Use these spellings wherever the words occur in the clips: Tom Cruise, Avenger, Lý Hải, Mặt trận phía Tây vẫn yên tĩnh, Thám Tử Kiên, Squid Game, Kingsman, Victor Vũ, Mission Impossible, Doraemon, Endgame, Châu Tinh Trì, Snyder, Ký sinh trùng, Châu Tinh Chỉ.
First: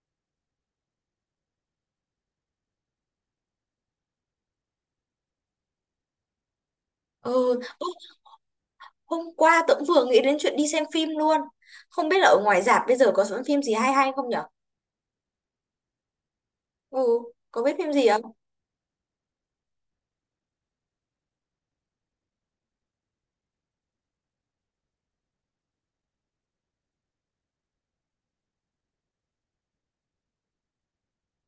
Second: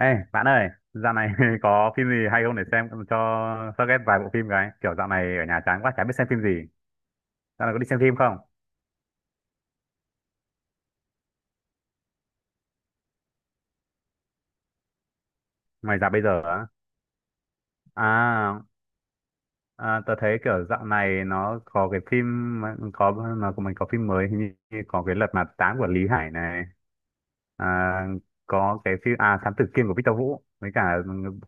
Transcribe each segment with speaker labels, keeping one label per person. Speaker 1: Ê, bạn ơi, dạo này có phim gì hay không để xem cho suggest vài bộ phim cái. Kiểu dạo này ở nhà chán quá, chả biết xem phim gì.
Speaker 2: Ừ,
Speaker 1: Dạo này có
Speaker 2: ô,
Speaker 1: đi xem phim không?
Speaker 2: hôm qua tớ cũng vừa nghĩ đến chuyện đi xem phim luôn. Không biết là ở ngoài rạp bây giờ có sẵn phim gì hay hay không nhở?
Speaker 1: Ngoài dạo bây giờ á.
Speaker 2: Ừ, có biết phim gì không?
Speaker 1: À, tớ thấy kiểu dạo này nó có cái phim, mà- có nó của mình có phim mới, hình như như có cái Lật Mặt Tám của Lý Hải này. À, có cái phim, à, Thám Tử Kiên của Victor Vũ. Với cả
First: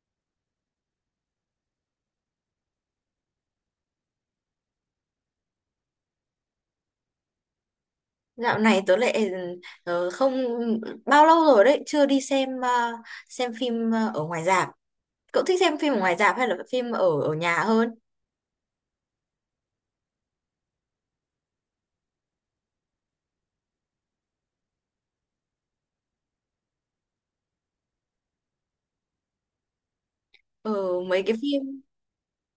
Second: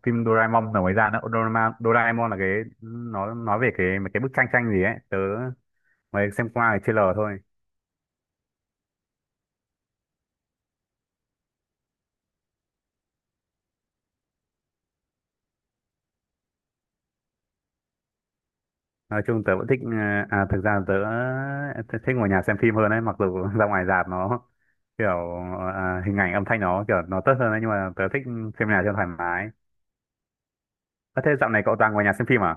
Speaker 1: phim Doraemon là mới ra nữa. Doraemon là cái, nó nói về cái mấy cái bức tranh tranh gì ấy. Tớ mới xem qua cái trailer thôi.
Speaker 2: Dạo này tớ lại không bao lâu rồi đấy chưa đi xem xem phim ở ngoài rạp. Cậu thích xem phim ở ngoài rạp hay là phim ở ở nhà hơn?
Speaker 1: Nói chung tớ vẫn thích à, thực ra tớ thích ngồi nhà xem phim hơn ấy mặc dù ra ngoài rạp nó kiểu à, hình ảnh âm thanh nó kiểu nó tốt hơn ấy nhưng mà tớ thích xem nhà cho thoải mái.
Speaker 2: Ừ,
Speaker 1: Ơ
Speaker 2: mấy
Speaker 1: thế
Speaker 2: cái
Speaker 1: dạo này cậu
Speaker 2: phim
Speaker 1: toàn ngồi nhà xem phim à?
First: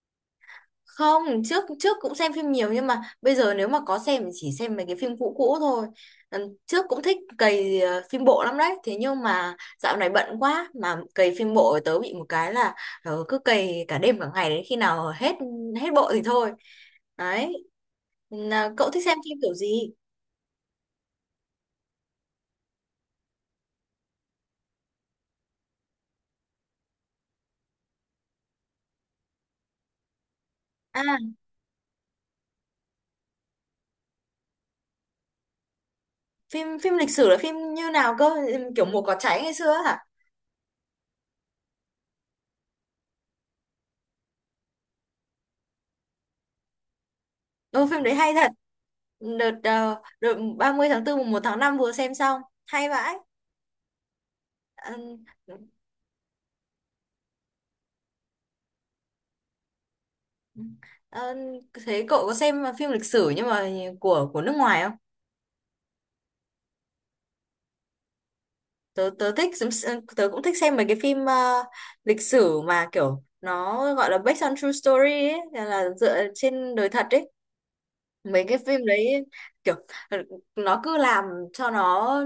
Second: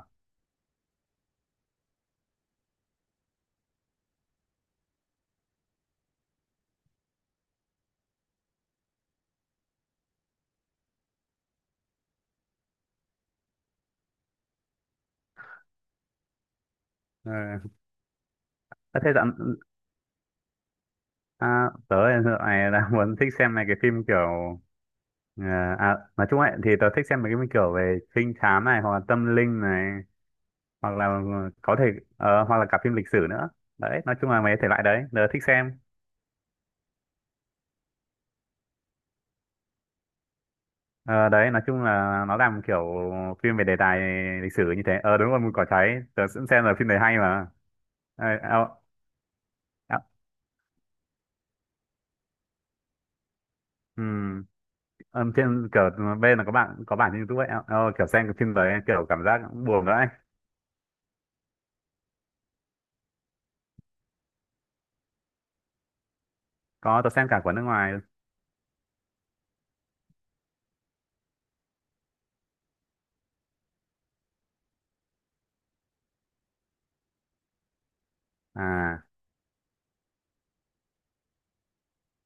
Speaker 2: không, trước trước cũng xem phim nhiều, nhưng mà bây giờ nếu mà có xem thì chỉ xem mấy cái phim cũ cũ thôi. Ừ, trước cũng thích cày phim bộ lắm đấy, thế nhưng mà dạo này bận quá mà cày phim bộ tớ bị một cái là cứ cày cả đêm cả ngày đến khi nào hết hết bộ thì thôi,
Speaker 1: Ờ,
Speaker 2: đấy. Là cậu
Speaker 1: ơ
Speaker 2: thích
Speaker 1: thế
Speaker 2: xem
Speaker 1: dạo
Speaker 2: phim kiểu gì?
Speaker 1: à, tớ dạo này đang muốn thích xem này cái phim kiểu ờ, à, nói chung ấy thì tớ thích xem mấy cái phim kiểu về trinh thám này hoặc là tâm linh này hoặc là
Speaker 2: À,
Speaker 1: có thể hoặc là cả phim lịch sử nữa. Đấy nói chung là mấy thể loại đấy tớ thích xem.
Speaker 2: phim phim lịch sử là phim như nào cơ? Kiểu mùa cỏ cháy ngày xưa hả?
Speaker 1: Ờ, đấy nói chung là nó làm kiểu phim về đề tài lịch sử như thế, ờ đúng rồi mùi cỏ cháy tớ cũng xem, là phim đấy hay mà.
Speaker 2: Ô, phim đấy
Speaker 1: ờ,
Speaker 2: hay thật.
Speaker 1: ờ,
Speaker 2: Đợt
Speaker 1: ờ,
Speaker 2: đợt 30 tháng 4 mùng 1 tháng 5 vừa xem xong, hay vãi.
Speaker 1: ừm,
Speaker 2: Ờ,
Speaker 1: ờ, trên kiểu bên là có bạn có bản trên YouTube ấy, kiểu xem cái phim đấy kiểu cảm giác cũng buồn đấy.
Speaker 2: ờ, thế cậu có xem phim lịch sử nhưng mà của nước ngoài không?
Speaker 1: Có, tớ xem cả của nước ngoài.
Speaker 2: Tớ tớ thích tớ cũng thích xem mấy cái phim lịch sử mà kiểu nó gọi là based on true story ấy, là dựa trên đời thật ấy. Mấy cái phim
Speaker 1: à
Speaker 2: đấy kiểu nó cứ làm cho nó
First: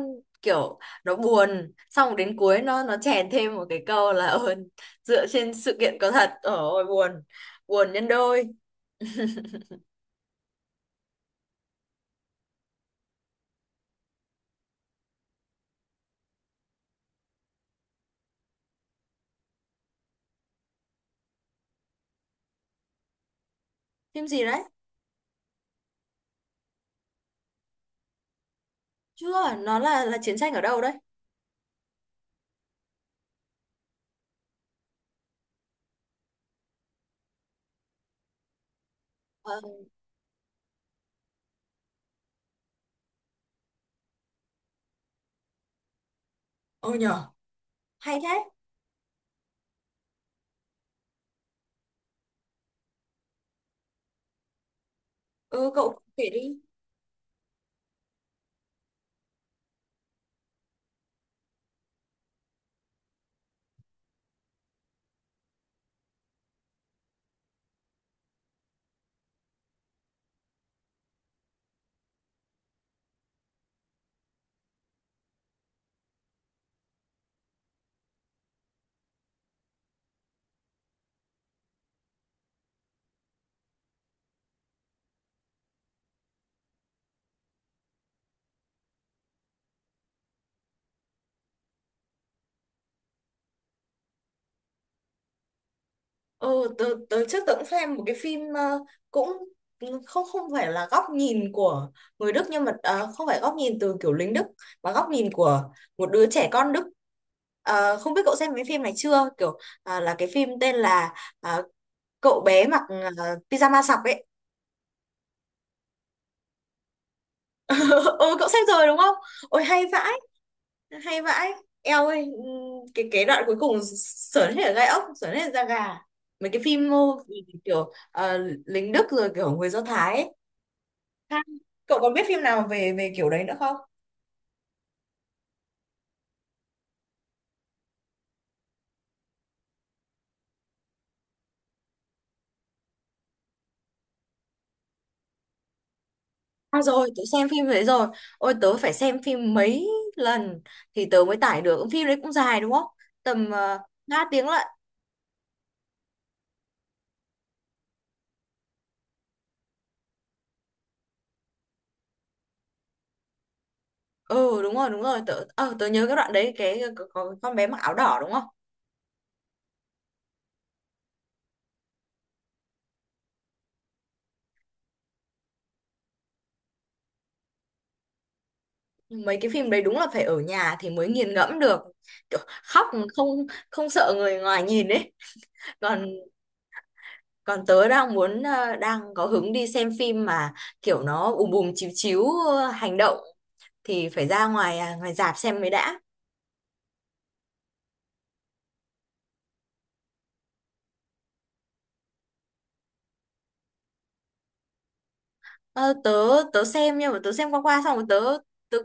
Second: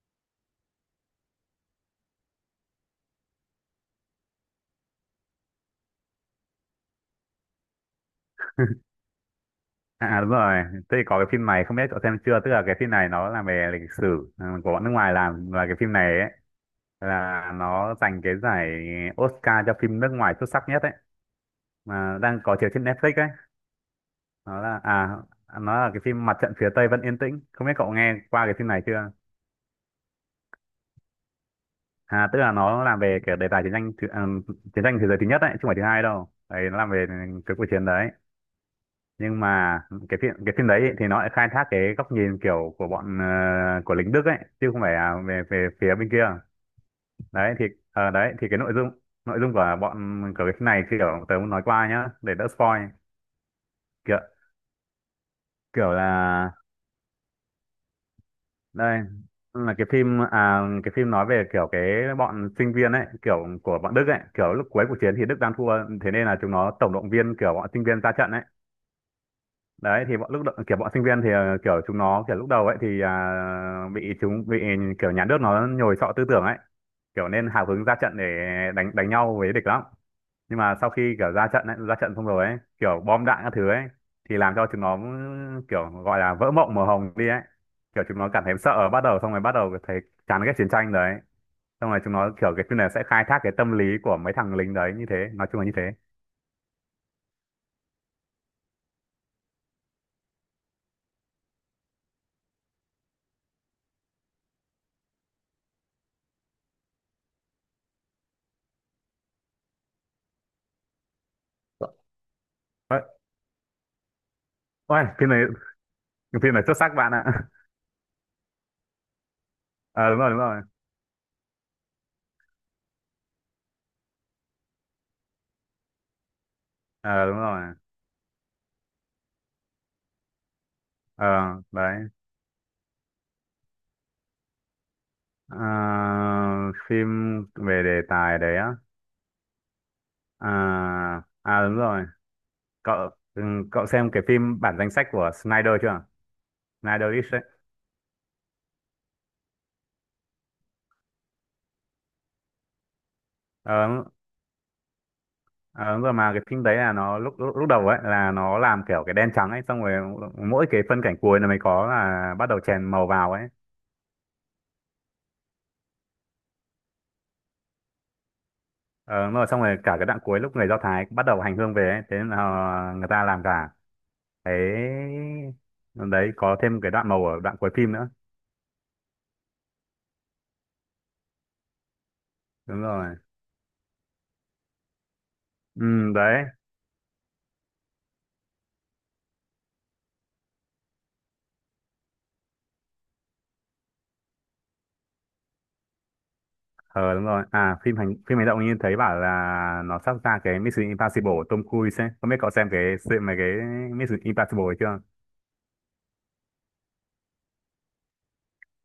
Speaker 2: kiểu nó buồn, xong rồi đến cuối nó chèn thêm một cái câu là "Ờ, dựa trên sự kiện có thật". Ôi buồn, buồn nhân đôi.
Speaker 1: à à, đúng rồi, thế thì có cái phim này không biết cậu xem chưa, tức là cái phim này nó là về lịch sử, ừ, của bọn nước ngoài làm và cái phim này ấy là nó giành cái giải Oscar cho phim nước ngoài xuất sắc nhất ấy, mà đang có chiếu trên Netflix ấy.
Speaker 2: Phim gì
Speaker 1: Nó
Speaker 2: đấy?
Speaker 1: là à, nó là cái phim Mặt trận phía Tây vẫn yên tĩnh, không biết cậu nghe qua cái phim này chưa.
Speaker 2: Chưa, nó là chiến tranh ở đâu đấy?
Speaker 1: À tức là nó làm về cái đề tài chiến tranh thế giới thứ nhất đấy chứ không phải thứ hai đâu đấy, nó làm về cái cuộc chiến đấy, nhưng
Speaker 2: Ờ,
Speaker 1: mà cái phim đấy ý, thì nó lại khai thác cái góc nhìn kiểu của bọn của lính Đức ấy chứ không phải là về về phía bên kia.
Speaker 2: ừ nhở,
Speaker 1: Đấy thì
Speaker 2: hay
Speaker 1: đấy
Speaker 2: thế.
Speaker 1: thì cái nội dung của cái phim này kiểu tớ muốn nói qua nhá để đỡ spoil, kiểu
Speaker 2: Ừ,
Speaker 1: kiểu
Speaker 2: cậu kể
Speaker 1: là
Speaker 2: đi.
Speaker 1: đây là cái phim, à cái phim nói về kiểu cái bọn sinh viên ấy, kiểu của bọn Đức ấy, kiểu lúc cuối cuộc chiến thì Đức đang thua, thế nên là chúng nó tổng động viên kiểu bọn sinh viên ra trận ấy. Đấy thì kiểu bọn sinh viên thì kiểu chúng nó kiểu lúc đầu ấy thì à, bị kiểu nhà nước nó nhồi sọ tư tưởng ấy, kiểu nên hào hứng ra trận để đánh đánh nhau với địch lắm. Nhưng mà sau khi kiểu ra trận ấy, ra trận xong rồi ấy kiểu bom đạn các thứ ấy thì làm cho chúng nó kiểu gọi là vỡ mộng màu hồng đi ấy, kiểu chúng nó cảm thấy sợ, bắt đầu xong rồi bắt đầu thấy chán ghét chiến tranh đấy, xong rồi chúng nó kiểu cái phim này sẽ khai thác cái tâm lý của mấy thằng lính đấy như thế, nói chung là như thế.
Speaker 2: Ừ, tớ trước tớ cũng xem một cái phim cũng không không phải là góc nhìn của người Đức, nhưng mà không phải góc nhìn từ kiểu lính Đức mà góc nhìn của một đứa trẻ con Đức. Ờ, không biết cậu xem cái phim này chưa? Kiểu là cái phim tên là ờ, cậu bé mặc
Speaker 1: Ôi,
Speaker 2: pyjama sọc ấy.
Speaker 1: ôi, phim này xuất sắc bạn ạ.
Speaker 2: Ừ, cậu xem rồi đúng không? Ôi hay
Speaker 1: ờ
Speaker 2: vãi.
Speaker 1: đúng rồi đúng rồi.
Speaker 2: Hay vãi, eo ơi. Cái đoạn cuối cùng sởn hết cả gai ốc, sởn hết da gà. Mấy cái phim
Speaker 1: Ờ đúng rồi.
Speaker 2: kiểu lính Đức rồi kiểu người Do Thái ấy.
Speaker 1: Ờ
Speaker 2: Ha.
Speaker 1: đấy.
Speaker 2: Cậu còn biết phim nào về về kiểu đấy nữa không?
Speaker 1: Ờ, phim về đề tài đấy á, à à đúng rồi, cậu ừ, cậu xem cái phim bản danh sách của Snyder chưa,
Speaker 2: À rồi,
Speaker 1: Snyder
Speaker 2: tớ
Speaker 1: ấy,
Speaker 2: xem phim đấy rồi. Ôi, tớ phải xem phim mấy lần thì tớ mới tải được. Phim đấy cũng dài đúng không? Tầm
Speaker 1: ờ, đúng-
Speaker 2: 3 tiếng lận.
Speaker 1: ờ, đúng rồi mà cái phim đấy là nó lúc lúc, lúc đầu ấy là nó làm kiểu cái đen trắng ấy xong rồi mỗi cái phân cảnh cuối là mới có là bắt đầu chèn màu vào ấy.
Speaker 2: Ừ đúng rồi, đúng rồi. Tớ nhớ cái đoạn đấy, cái có con bé mặc áo đỏ đúng không?
Speaker 1: Ờ, đúng rồi xong rồi cả cái đoạn cuối lúc người Do Thái bắt đầu hành hương về ấy, thế nên là ờ, người ta làm cả cái đấy, có thêm cái đoạn màu ở đoạn cuối phim nữa.
Speaker 2: Mấy cái phim đấy đúng là phải ở nhà thì mới nghiền ngẫm được, kiểu
Speaker 1: Đúng
Speaker 2: khóc
Speaker 1: rồi.
Speaker 2: không không sợ người ngoài nhìn ấy. còn
Speaker 1: Ừ, đấy.
Speaker 2: còn tớ đang muốn đang có hứng đi xem phim mà kiểu nó ùm bùm chiếu chiếu hành động thì phải ra ngoài à, ngoài rạp xem mới đã.
Speaker 1: Ờ đúng rồi, à phim hành phim hành động, như thấy bảo là nó sắp ra cái Mission Impossible của Tom Cruise ấy, không biết cậu xem mà cái Mission Impossible ấy chưa.
Speaker 2: Ờ, tớ tớ xem nhưng mà tớ xem qua qua xong rồi tớ tớ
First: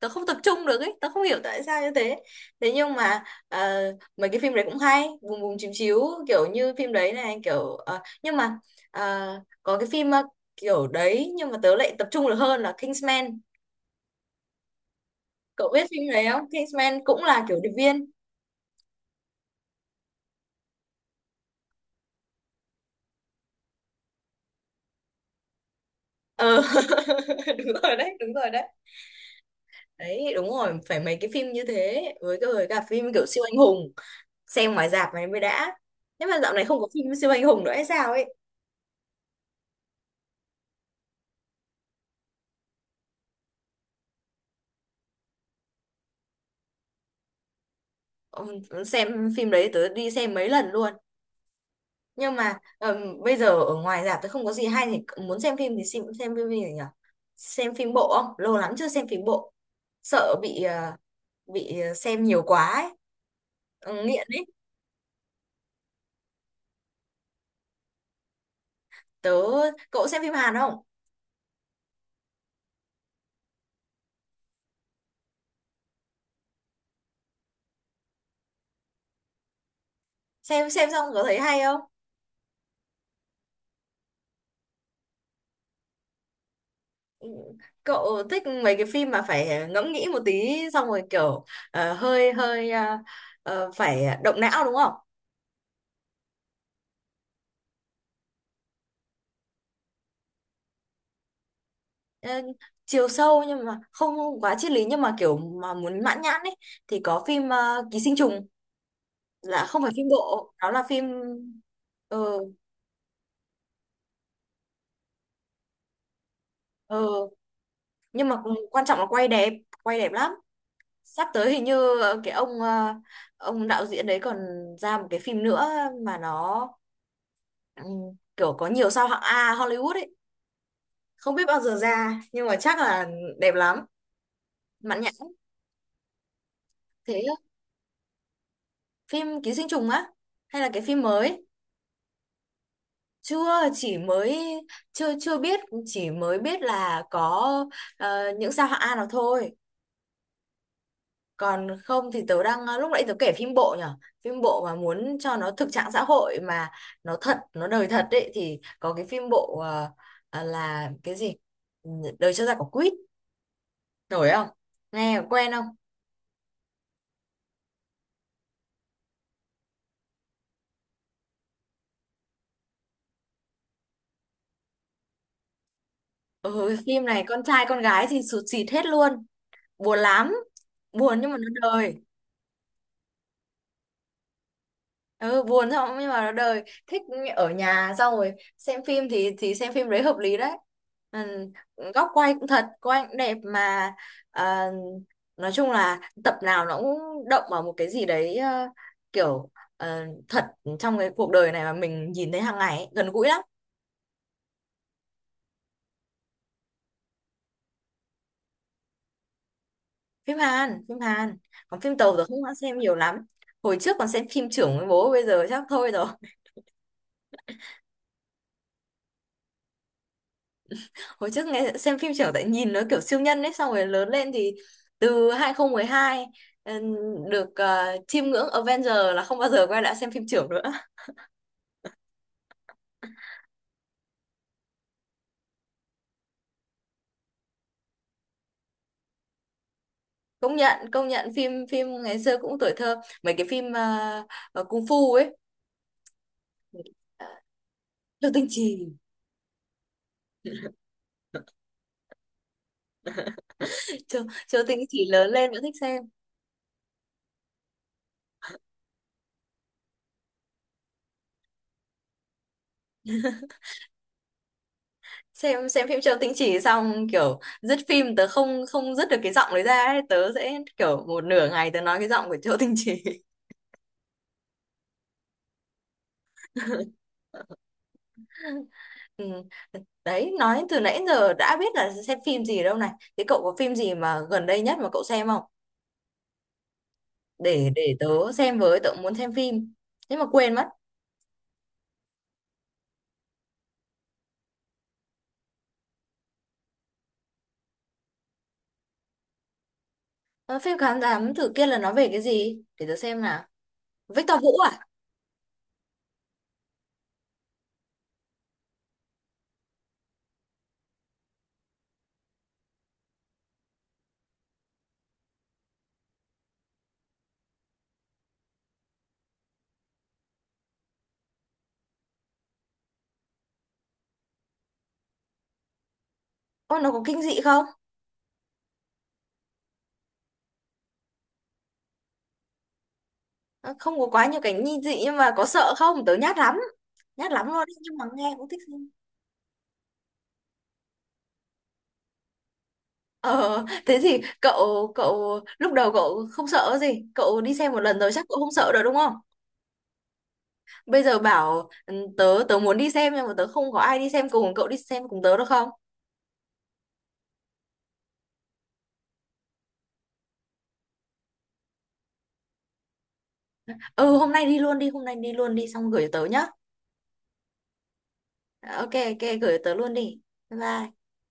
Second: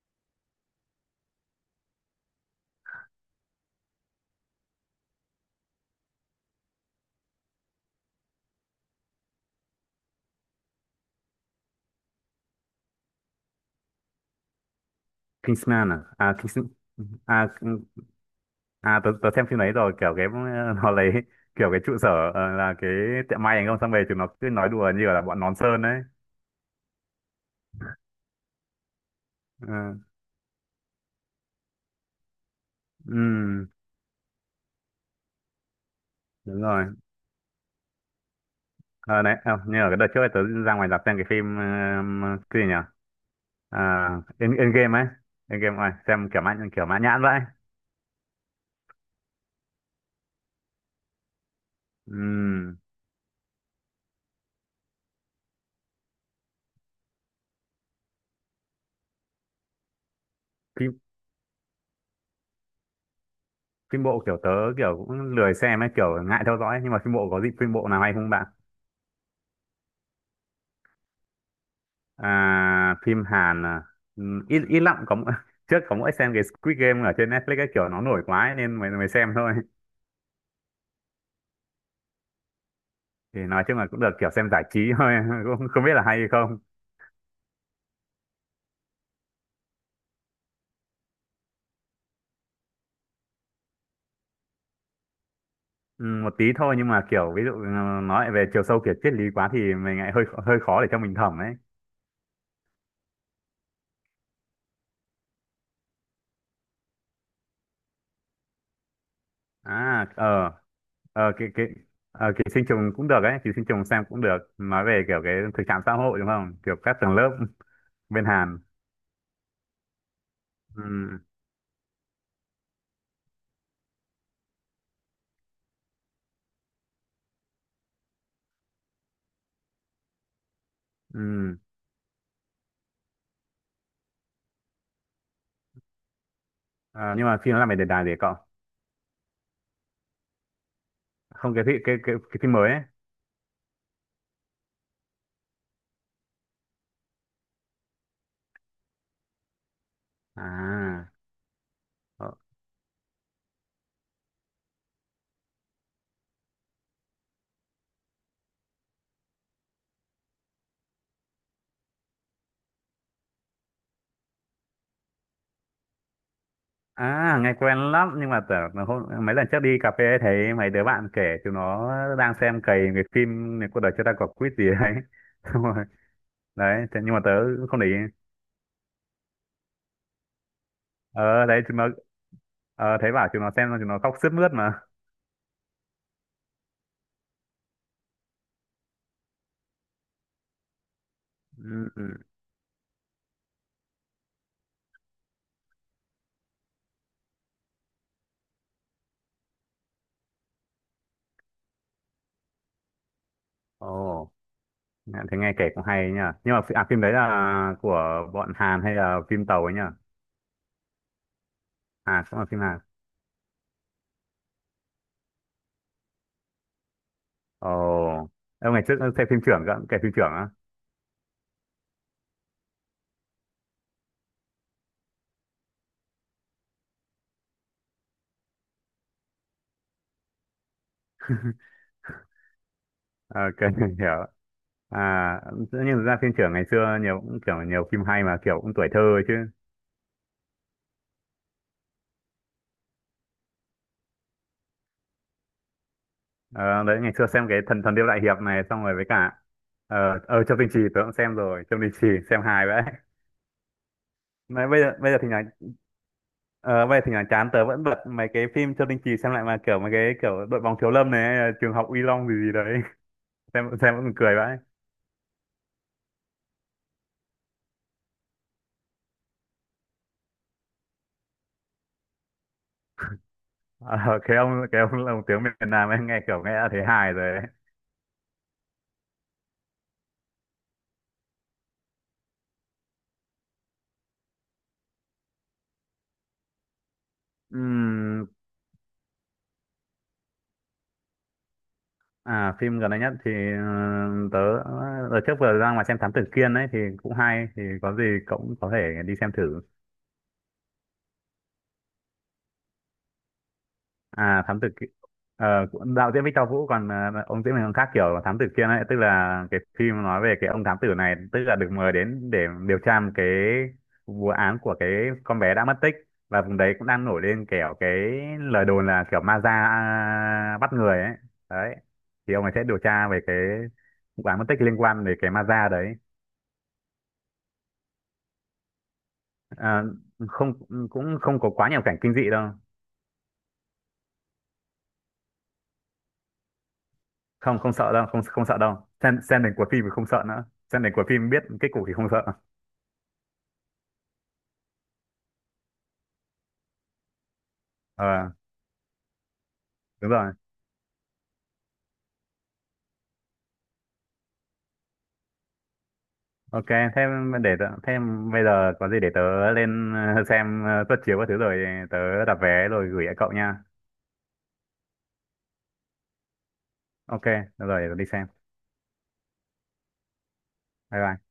Speaker 2: tớ không tập trung được ấy, tớ không hiểu tại sao như thế. Thế nhưng mà ờ, mấy cái phim đấy cũng hay bùm bùm chiếu chiếu kiểu như phim đấy này kiểu nhưng mà ờ, có cái phim kiểu đấy nhưng mà tớ lại tập trung được hơn là Kingsman. Cậu biết phim
Speaker 1: Kingsman
Speaker 2: đấy
Speaker 1: à à
Speaker 2: không?
Speaker 1: Kings
Speaker 2: Kingsman cũng là
Speaker 1: à
Speaker 2: kiểu điệp viên.
Speaker 1: à tớ xem phim đấy rồi, kiểu cái nó lấy kiểu cái trụ sở ờ, là cái tiệm may anh không xong về chúng nó cứ nói đùa như là bọn nón sơn đấy.
Speaker 2: Ờ, đúng rồi đấy, đúng rồi đấy.
Speaker 1: Ừ,
Speaker 2: Đấy, đúng rồi, phải mấy cái phim như thế, với cái với cả phim kiểu siêu anh
Speaker 1: ừm,
Speaker 2: hùng xem ngoài rạp này mới đã. Thế mà dạo
Speaker 1: đúng
Speaker 2: này không
Speaker 1: rồi.
Speaker 2: có phim siêu anh hùng nữa hay sao ấy?
Speaker 1: Ờ đấy, à, như ở cái đợt trước ấy, tớ ra ngoài rạp xem cái phim ờ, cái gì nhỉ, à, Endgame ấy, Endgame này xem kiểu kiểu mãn nhãn vậy.
Speaker 2: Xem phim đấy tớ đi xem mấy lần luôn. Nhưng mà
Speaker 1: Ừm,
Speaker 2: bây giờ ở ngoài rạp tớ không có gì hay thì muốn xem phim thì xem, phim gì nhỉ? Xem phim bộ không? Lâu lắm chưa xem phim bộ, sợ bị ờ,
Speaker 1: phim
Speaker 2: bị xem nhiều quá ấy. Ừ,
Speaker 1: phim bộ
Speaker 2: nghiện
Speaker 1: kiểu
Speaker 2: ấy.
Speaker 1: tớ kiểu cũng lười xem ấy, kiểu ngại theo dõi ấy. Nhưng mà phim bộ có gì, phim bộ nào hay không bạn?
Speaker 2: Tớ cậu xem phim Hàn không?
Speaker 1: À, phim Hàn à, ít ít lắm, trước có mỗi xem cái Squid Game ở trên Netflix ấy kiểu nó nổi quá ấy, nên mới mới xem thôi.
Speaker 2: Xem xong có thấy hay không?
Speaker 1: Thì nói chung là cũng được, kiểu xem giải trí thôi cũng không biết là hay hay không.
Speaker 2: Cậu thích mấy cái phim mà phải ngẫm nghĩ một tí xong rồi kiểu hơi hơi phải động não đúng không?
Speaker 1: Một tí thôi nhưng mà kiểu ví dụ ừ, nói về chiều sâu kiểu triết lý quá thì mình lại hơi hơi khó để cho mình thẩm ấy.
Speaker 2: Ờ, chiều sâu nhưng mà không quá triết lý, nhưng mà kiểu mà muốn mãn nhãn ấy, thì có phim Ký sinh trùng là không phải
Speaker 1: À
Speaker 2: phim bộ,
Speaker 1: ờ,
Speaker 2: đó là phim.
Speaker 1: ờ cái. Ờ, ký
Speaker 2: Ừ,
Speaker 1: sinh trùng cũng được ấy, ký sinh trùng xem cũng được. Nói về kiểu cái thực trạng xã hội đúng không? Kiểu các tầng lớp
Speaker 2: ừ,
Speaker 1: bên
Speaker 2: nhưng mà
Speaker 1: Hàn.
Speaker 2: quan trọng là quay đẹp lắm.
Speaker 1: ừ,
Speaker 2: Sắp tới hình như cái ông đạo diễn đấy còn ra một cái phim nữa mà nó ừ, kiểu có nhiều sao hạng A Hollywood ấy. Không biết
Speaker 1: ừ.
Speaker 2: bao giờ ra nhưng mà chắc là đẹp lắm, mãn nhãn.
Speaker 1: Ờ,
Speaker 2: Thế
Speaker 1: nhưng mà phim nó làm về đề tài gì cậu?
Speaker 2: phim ký sinh trùng á hay là cái phim mới?
Speaker 1: Không cái phim cái phim mới ấy.
Speaker 2: Chưa chỉ mới chưa chưa biết, chỉ mới biết là có những sao hạng A nào thôi.
Speaker 1: À
Speaker 2: Còn không thì
Speaker 1: ờ.
Speaker 2: tớ đang lúc nãy tớ kể phim bộ nhở. Phim bộ mà muốn cho nó thực trạng xã hội mà nó thật, nó đời thật ấy, thì có cái phim bộ là cái gì? Đời cho ra quả quýt, nổi không? Nghe quen không?
Speaker 1: À nghe quen lắm nhưng mà tưởng là hôm mấy lần trước đi cà phê ấy, thấy mấy đứa bạn kể chúng nó đang xem cày cái phim này cuộc đời chưa ta có quýt gì đấy. Xong rồi
Speaker 2: Ừ,
Speaker 1: đấy thế
Speaker 2: phim
Speaker 1: nhưng mà
Speaker 2: này
Speaker 1: tớ
Speaker 2: con trai
Speaker 1: cũng không
Speaker 2: con
Speaker 1: để ý.
Speaker 2: gái thì sụt sịt hết luôn, buồn lắm. Buồn nhưng mà
Speaker 1: Ờ đấy
Speaker 2: nó
Speaker 1: chúng nó
Speaker 2: đời.
Speaker 1: ờ, thấy bảo chúng nó xem xong chúng nó khóc sướt mướt mà.
Speaker 2: Ừ, buồn xong nhưng mà nó đời thích. Ở nhà xong rồi xem phim thì xem phim đấy hợp lý đấy. Ừ,
Speaker 1: ừ.
Speaker 2: góc
Speaker 1: ừ.
Speaker 2: quay cũng thật, quay cũng đẹp mà. À, nói chung là tập nào nó cũng động vào một cái gì đấy kiểu thật trong cái cuộc đời này mà mình nhìn thấy hàng ngày ấy, gần gũi lắm.
Speaker 1: Ồ nghe-, thế nghe kể cũng hay nhỉ, nhưng mà à, phim đấy là của bọn Hàn hay là phim tàu ấy nhỉ?
Speaker 2: Phim Hàn, phim Hàn. Còn phim tàu
Speaker 1: À
Speaker 2: rồi
Speaker 1: cũng
Speaker 2: không
Speaker 1: là
Speaker 2: đã
Speaker 1: phim
Speaker 2: xem
Speaker 1: Hàn.
Speaker 2: nhiều lắm. Hồi trước còn xem phim trưởng với bố, bây giờ chắc thôi rồi.
Speaker 1: Ồ, em ngày trước xem phim trưởng cơ, kể phim trưởng á.
Speaker 2: Hồi trước nghe xem phim trưởng tại nhìn nó kiểu siêu nhân ấy, xong rồi lớn lên thì từ 2012 ừm, được chiêm ngưỡng Avenger là không bao giờ quay lại xem phim trưởng nữa.
Speaker 1: Ok, hiểu. À, tự nhiên thực ra phim trưởng ngày xưa nhiều cũng kiểu nhiều phim hay mà kiểu cũng tuổi thơ ấy chứ.
Speaker 2: Công nhận, công nhận phim phim ngày xưa cũng tuổi thơ, mấy cái phim cung phu ấy.
Speaker 1: Ờ, đấy ngày xưa xem cái thần thần điêu đại
Speaker 2: Châu
Speaker 1: hiệp
Speaker 2: Tinh
Speaker 1: này
Speaker 2: Chỉ.
Speaker 1: xong rồi với cả ờ ờ Châu Tinh Trì tớ cũng xem rồi, Châu Tinh Trì xem hài vậy.
Speaker 2: Châu, Châu
Speaker 1: Mà
Speaker 2: Tinh Chỉ
Speaker 1: bây giờ thì
Speaker 2: lớn
Speaker 1: nhà
Speaker 2: lên vẫn thích xem.
Speaker 1: ờ, bây giờ thì nhà chán tớ vẫn bật mấy cái phim Châu Tinh Trì xem lại mà kiểu mấy cái kiểu đội bóng thiếu lâm này, trường học Uy Long gì gì đấy. Xem vẫn cười vậy.
Speaker 2: Xem phim Châu Tinh Chỉ xong kiểu dứt phim tớ không không dứt được cái giọng đấy ra ấy. Tớ sẽ kiểu một nửa ngày tớ nói cái giọng của Châu Tinh Chỉ.
Speaker 1: Ờ, cái ông lồng tiếng miền Nam ấy nghe nghe đã thấy hài rồi
Speaker 2: Ừ. Đấy, nói từ nãy giờ đã biết là xem phim gì đâu này. Thế cậu có phim gì mà gần đây nhất mà cậu xem không? Để
Speaker 1: đấy.
Speaker 2: tớ xem với, tớ muốn xem phim. Thế mà quên mất.
Speaker 1: À phim gần đây nhất thì ờ, tớ đợt trước vừa ra ngoài xem Thám Tử Kiên ấy thì cũng hay, thì có gì cậu cũng có thể đi xem thử.
Speaker 2: Ờ, phim Khám Thám Tử kia là nó về cái gì? Để tớ xem nào. Victor
Speaker 1: À
Speaker 2: Vũ
Speaker 1: Thám Tử
Speaker 2: à?
Speaker 1: Kiên đạo diễn Victor Vũ còn ờ, ông diễn viên còn khác, kiểu là Thám Tử Kiên ấy tức là cái phim nói về cái ông thám tử này tức là được mời đến để điều tra một cái vụ án của cái con bé đã mất tích, và vùng đấy cũng đang nổi lên kiểu cái lời đồn là kiểu ma da à, bắt người ấy. Đấy. Thì ông ấy sẽ điều tra về cái vụ án mất tích liên quan đến cái ma da đấy.
Speaker 2: Ô, nó có kinh dị không?
Speaker 1: À, không cũng không có quá nhiều cảnh kinh dị đâu.
Speaker 2: Ờ, không có quá nhiều cảnh nghi dị nhưng mà có sợ không? Tớ nhát lắm. Nhát lắm luôn
Speaker 1: Không không
Speaker 2: đấy,
Speaker 1: sợ
Speaker 2: nhưng mà
Speaker 1: đâu, không
Speaker 2: nghe
Speaker 1: không
Speaker 2: cũng
Speaker 1: sợ
Speaker 2: thích
Speaker 1: đâu,
Speaker 2: xem.
Speaker 1: xem đến cuối phim thì không sợ nữa, xem đến cuối phim biết kết cục thì không sợ.
Speaker 2: Ờ, thế thì cậu cậu lúc đầu cậu không sợ gì? Cậu đi xem một lần rồi chắc
Speaker 1: Ờ
Speaker 2: cậu không sợ rồi đúng không?
Speaker 1: đúng rồi.
Speaker 2: Bây giờ bảo ừ, tớ tớ muốn đi xem nhưng mà tớ không có ai đi xem cùng, cậu đi xem cùng tớ được không?
Speaker 1: Ok thế thế bây giờ có gì để tớ lên ờ, xem ờ, suất chiếu các thứ rồi tớ đặt vé rồi gửi lại cậu nha.
Speaker 2: Ừ, hôm nay đi luôn đi, hôm nay đi luôn đi xong gửi tớ nhá.
Speaker 1: Ok được rồi để tớ đi xem.
Speaker 2: Ờ, ok ok gửi tớ luôn đi. Bye bye.
Speaker 1: Bye bye.